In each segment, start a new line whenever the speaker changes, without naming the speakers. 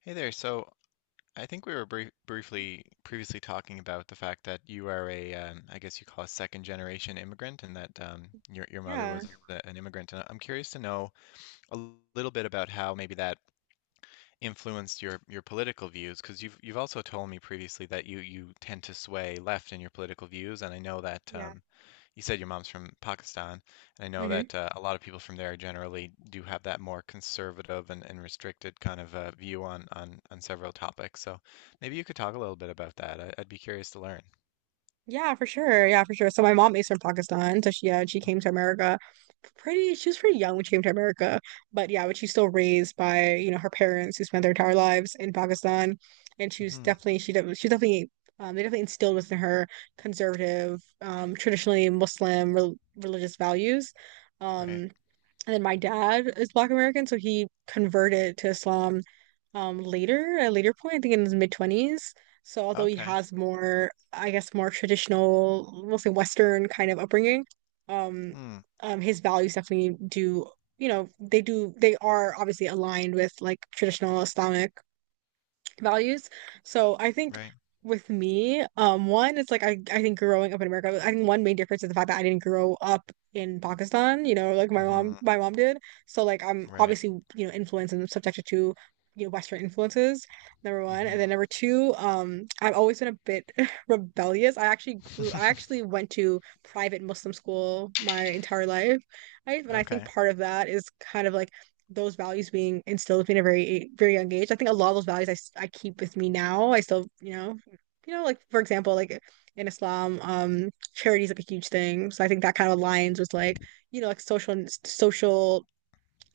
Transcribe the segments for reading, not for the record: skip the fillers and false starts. Hey there. So, I think we were briefly previously talking about the fact that you are I guess you call a second generation immigrant, and that your mother
Yeah,
was an immigrant. And I'm curious to know a little bit about how maybe that influenced your political views, because you've also told me previously that you tend to sway left in your political views, and I know that
yeah.
you said your mom's from Pakistan, and I know
Hmm.
that a lot of people from there generally do have that more conservative and restricted kind of view on several topics. So maybe you could talk a little bit about that. I'd be curious to learn.
Yeah, for sure. Yeah, for sure. So my mom is from Pakistan, so she came to America pretty she was pretty young when she came to America. But yeah, but she's still raised by, you know, her parents who spent their entire lives in Pakistan. And she was
Mm-hmm.
definitely she def she definitely they definitely instilled within her conservative, traditionally Muslim religious values.
Right.
Um, And then my dad is Black American, so he converted to Islam at a later point, I think in his mid-20s. So although he
Okay.
has more, I guess, more traditional, we'll say Western kind of upbringing, um,
Hmm.
his values definitely do, they are obviously aligned with like traditional Islamic values. So I think
Right.
with me, one, it's like I think growing up in America, I think one main difference is the fact that I didn't grow up in Pakistan, you know, like my mom
Mm-hmm.
my mom did. So like I'm
Right.
obviously, influenced and subjected to, Western influences, number one. And then number two, I've always been a bit rebellious. I
Mm-hmm.
actually went to private Muslim school my entire life. I, And I think
Okay.
part of that is kind of like those values being instilled with a very very young age. I think a lot of those values I keep with me now. I still, like, for example, like in Islam, charity is like a huge thing. So I think that kind of aligns with like, you know, like social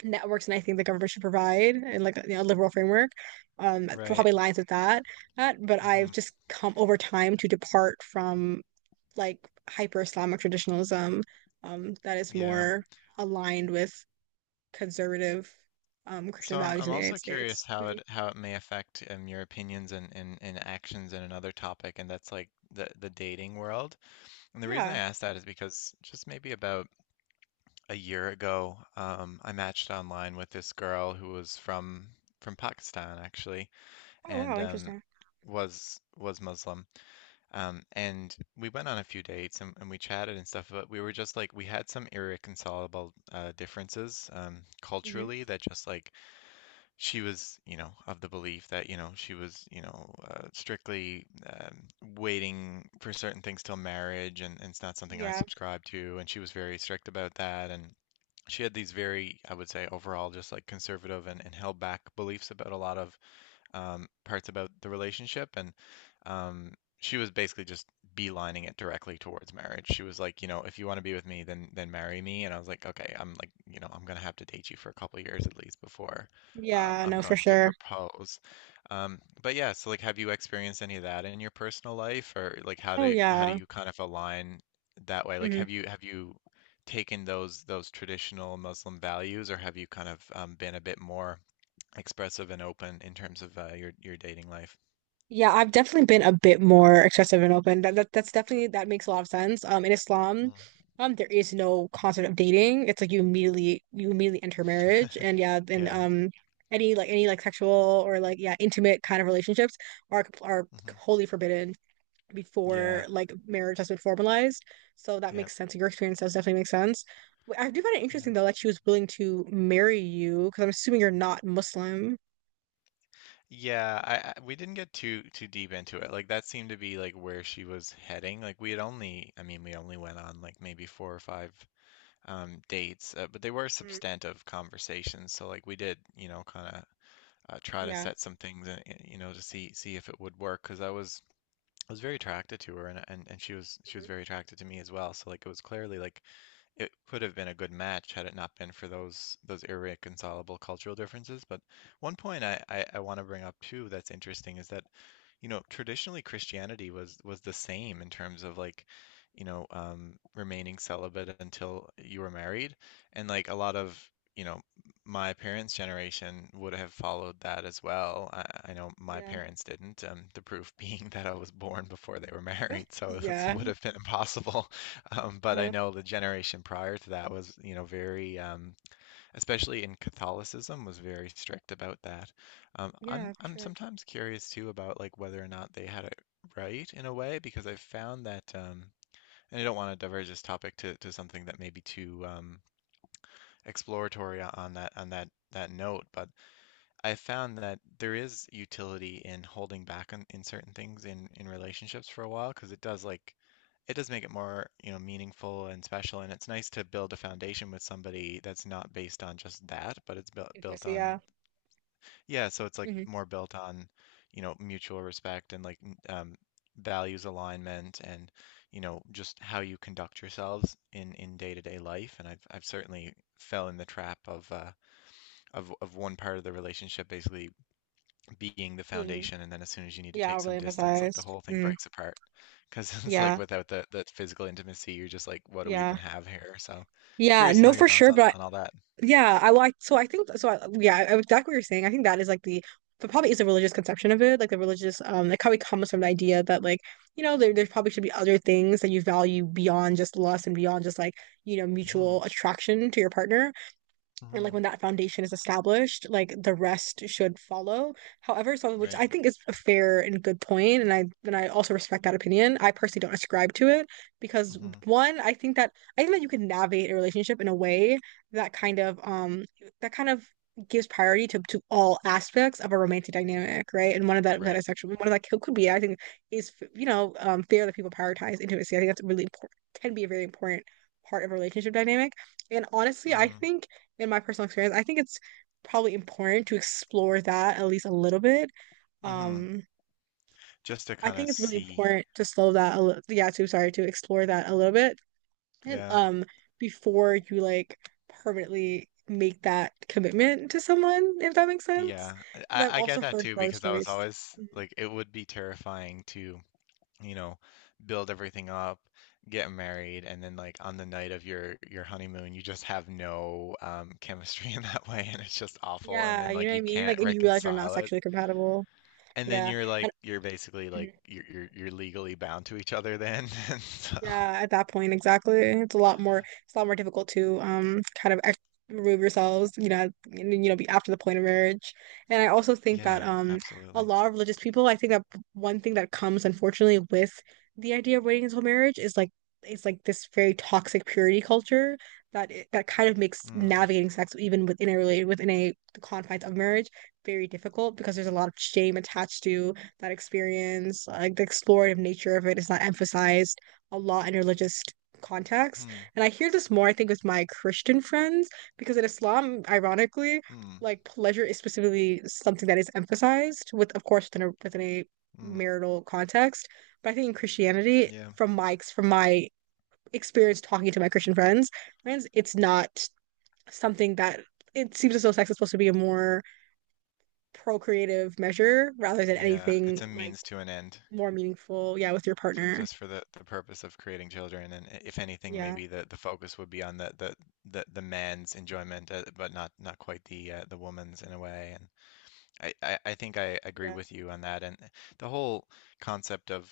networks, and I think the government should provide and, like, liberal framework.
Right.
Probably aligns with that. But I've
Mm-hmm.
just come over time to depart from like hyper Islamic traditionalism, that is
Yeah.
more aligned with conservative Christian
So I'm
values in
I'm
the United
also
States.
curious how
Mm,
it may affect your opinions and actions in another topic, and that's like the dating world. And the reason I
yeah.
asked that is because just maybe about a year ago, I matched online with this girl who was from Pakistan actually,
Oh wow,
and
interesting.
was Muslim. And we went on a few dates and we chatted and stuff, but we were just like we had some irreconcilable differences
Hmm.
culturally that just like she was, you know, of the belief that, you know, she was, you know, strictly waiting for certain things till marriage, and it's not something I
Yeah.
subscribe to. And she was very strict about that. And she had these very, I would say, overall, just like conservative and held back beliefs about a lot of parts about the relationship, and she was basically just beelining it directly towards marriage. She was like, you know, if you want to be with me, then marry me. And I was like, okay, I'm like, you know, I'm gonna have to date you for a couple of years at least before
Yeah,
I'm
no, for
going to
sure.
propose. But yeah, so like, have you experienced any of that in your personal life, or like,
Oh
how do
yeah.
you kind of align that way? Like,
Hmm.
have you taken those traditional Muslim values, or have you kind of been a bit more expressive and open in terms of your dating life.
Yeah, I've definitely been a bit more excessive and open. That, that that's definitely that makes a lot of sense. In Islam, there is no concept of dating. It's like you immediately enter
Mm.
marriage, and then
Yeah.
any like sexual or like intimate kind of relationships are
Hmm.
wholly forbidden before
Yeah.
like marriage has been formalized. So that
Yeah.
makes sense. Your experience does definitely make sense. I do find it
Yeah.
interesting though that she was willing to marry you, because I'm assuming you're not Muslim.
Yeah, I we didn't get too too deep into it. Like that seemed to be like where she was heading. Like we had only, I mean, we only went on like maybe four or five dates, but they were
Mm,
substantive conversations. So like we did, you know, kind of try to
yeah.
set some things you know, to see see if it would work because I was very attracted to her and she was
Mhm.
very attracted to me as well. So like it was clearly like it could have been a good match had it not been for those irreconcilable cultural differences. But one point I want to bring up too that's interesting is that, you know, traditionally Christianity was the same in terms of like, you know, remaining celibate until you were married, and like a lot of you know my parents' generation would have followed that as well. I know my
Yeah.
parents didn't. The proof being that I was born before they were married, so it
Yeah.
would have been impossible. But I
Uh,
know the generation prior to that was, you know, very, especially in Catholicism, was very strict about that.
yeah,
I'm
for
I'm
sure.
sometimes curious too about like whether or not they had it right in a way because I've found that, and I don't want to diverge this topic to something that may be too exploratory on that that note, but I found that there is utility in holding back on in certain things in relationships for a while because it does like it does make it more, you know, meaningful and special and it's nice to build a foundation with somebody that's not based on just that, but it's built built
Intimacy,
on
yeah.
yeah, so it's like
Hmm.
more built on, you know, mutual respect and like values alignment and you know just how you conduct yourselves in day-to-day life and I've certainly fell in the trap of one part of the relationship basically being the
Being,
foundation and then as soon as you need to
yeah,
take
overly
some distance like the
emphasized.
whole thing
Mm,
breaks apart because it's like
yeah.
without the that physical intimacy you're just like what do we
Yeah.
even have here so
Yeah.
curious to know
No,
your
for
thoughts
sure. But
on all that.
Yeah, I like so I think so exactly what you're saying. I think that is like the but probably is a religious conception of it, like the religious it probably comes from the idea that, like, you know, there probably should be other things that you value beyond just lust and beyond just like,
Hmm.
mutual attraction to your partner. And like
Hmm.
when that foundation is established, like the rest should follow, however some, which
Right.
I think is a fair and good point, and I also respect that opinion. I personally don't ascribe to it because
Hmm.
one, I think that you can navigate a relationship in a way that kind of gives priority to all aspects of a romantic dynamic, right? And
Right.
one of that could be, I think, is, fair that people prioritize intimacy. I think that's really important, can be a very important part of a relationship dynamic. And honestly, I
Mm.
think in my personal experience, I think it's probably important to explore that at least a little bit.
Hmm.
Um,
Just to
I
kind of
think it's really
see.
important to slow that a little, yeah, to sorry, to explore that a little bit. And
Yeah.
before you, like, permanently make that commitment to someone, if that makes sense.
Yeah,
Because I've
I get
also
that
heard
too
horror
because I was
stories.
always
Mhm.
like it would be terrifying to you know, build everything up, get married, and then like on the night of your honeymoon, you just have no chemistry in that way, and it's just awful. And
Yeah,
then
you
like
know what I
you
mean? Like,
can't
and you realize you're not
reconcile it,
sexually compatible.
and then
Yeah.
you're like
And
you're basically like you're legally bound to each other then. And so,
Yeah, at that point, exactly. It's a lot more, it's a lot more difficult to kind of ex remove yourselves, you know, and, you know, be after the point of marriage. And I also think that
yeah,
a
absolutely.
lot of religious people, I think that one thing that comes unfortunately with the idea of waiting until marriage is like it's like this very toxic purity culture that it, that kind of makes
Hmm.
navigating sex even within a the confines of marriage very difficult because there's a lot of shame attached to that experience. Like the explorative nature of it is not emphasized a lot in religious contexts.
Hmm.
And I hear this more, I think, with my Christian friends, because in Islam, ironically,
Hmm.
like pleasure is specifically something that is emphasized with, of course, within a
Hmm.
marital context. But I think in Christianity,
Yeah.
from my experience talking to my Christian friends, it's not something that it seems as though sex is supposed to be a more procreative measure rather than
Yeah. It's
anything
a
like
means to an end.
more meaningful, yeah, with your partner.
Just for the purpose of creating children, and if anything,
Yeah,
maybe the focus would be on the man's enjoyment, but not not quite the woman's in a way. And I think I agree
yeah.
with you on that. And the whole concept of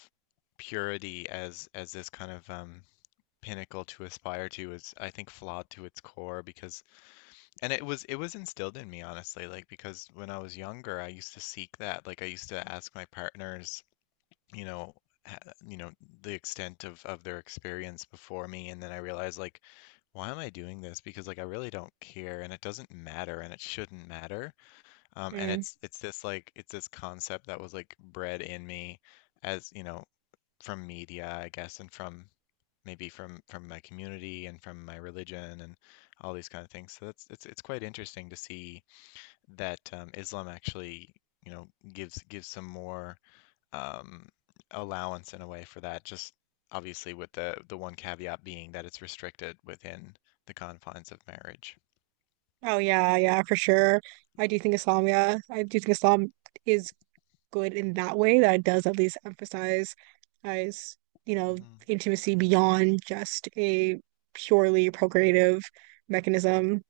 purity as this kind of pinnacle to aspire to is, I think, flawed to its core because, and it was instilled in me honestly, like because when I was younger, I used to seek that. Like I used to ask my partners you know ha- you know the extent of their experience before me and then I realized like why am I doing this because like I really don't care and it doesn't matter and it shouldn't matter and
Mm.
it's this like it's this concept that was like bred in me as you know from media I guess and from maybe from my community and from my religion and all these kind of things so that's it's quite interesting to see that Islam actually you know gives gives some more um, allowance in a way for that, just obviously with the one caveat being that it's restricted within the confines of marriage.
Oh yeah, yeah, for sure. I do think Islam, yeah. I do think Islam is good in that way, that it does at least emphasize, as, you know,
Hmm.
intimacy beyond just a purely procreative mechanism.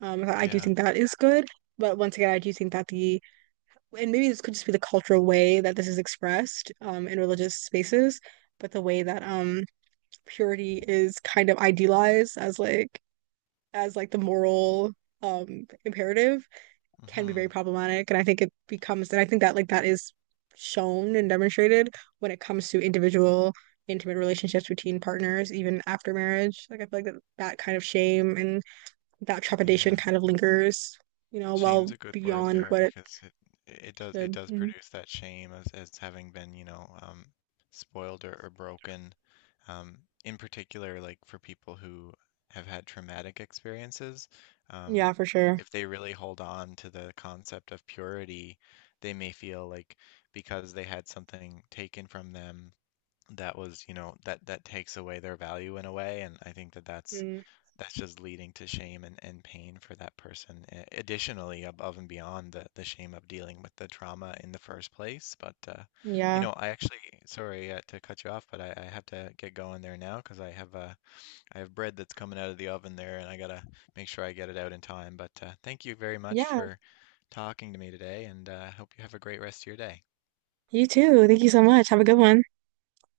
I do
Yeah.
think that is good. But once again, I do think that the, and maybe this could just be the cultural way that this is expressed, in religious spaces, but the way that purity is kind of idealized as like the moral imperative can be
Hmm.
very problematic. And I think it becomes, and I think that like that is shown and demonstrated when it comes to individual intimate relationships between partners, even after marriage. Like I feel like that, that kind of shame and that trepidation
Yeah.
kind of lingers, you know,
Shame's
well
a good word
beyond
there
what it
because it it
should.
does
Mhm.
produce that shame as having been, you know, spoiled or broken. Um, in particular, like for people who have had traumatic experiences, um,
Yeah, for sure.
if they really hold on to the concept of purity, they may feel like because they had something taken from them that was, you know, that that takes away their value in a way, and I think that
Mm,
that's just leading to shame and pain for that person. Additionally, above and beyond the shame of dealing with the trauma in the first place. But, you
yeah.
know, I actually, sorry to cut you off, but I have to get going there now because I have bread that's coming out of the oven there, and I gotta make sure I get it out in time. But thank you very much
Yeah.
for talking to me today, and I hope you have a great rest of your day.
You too. Thank you so much. Have a good one.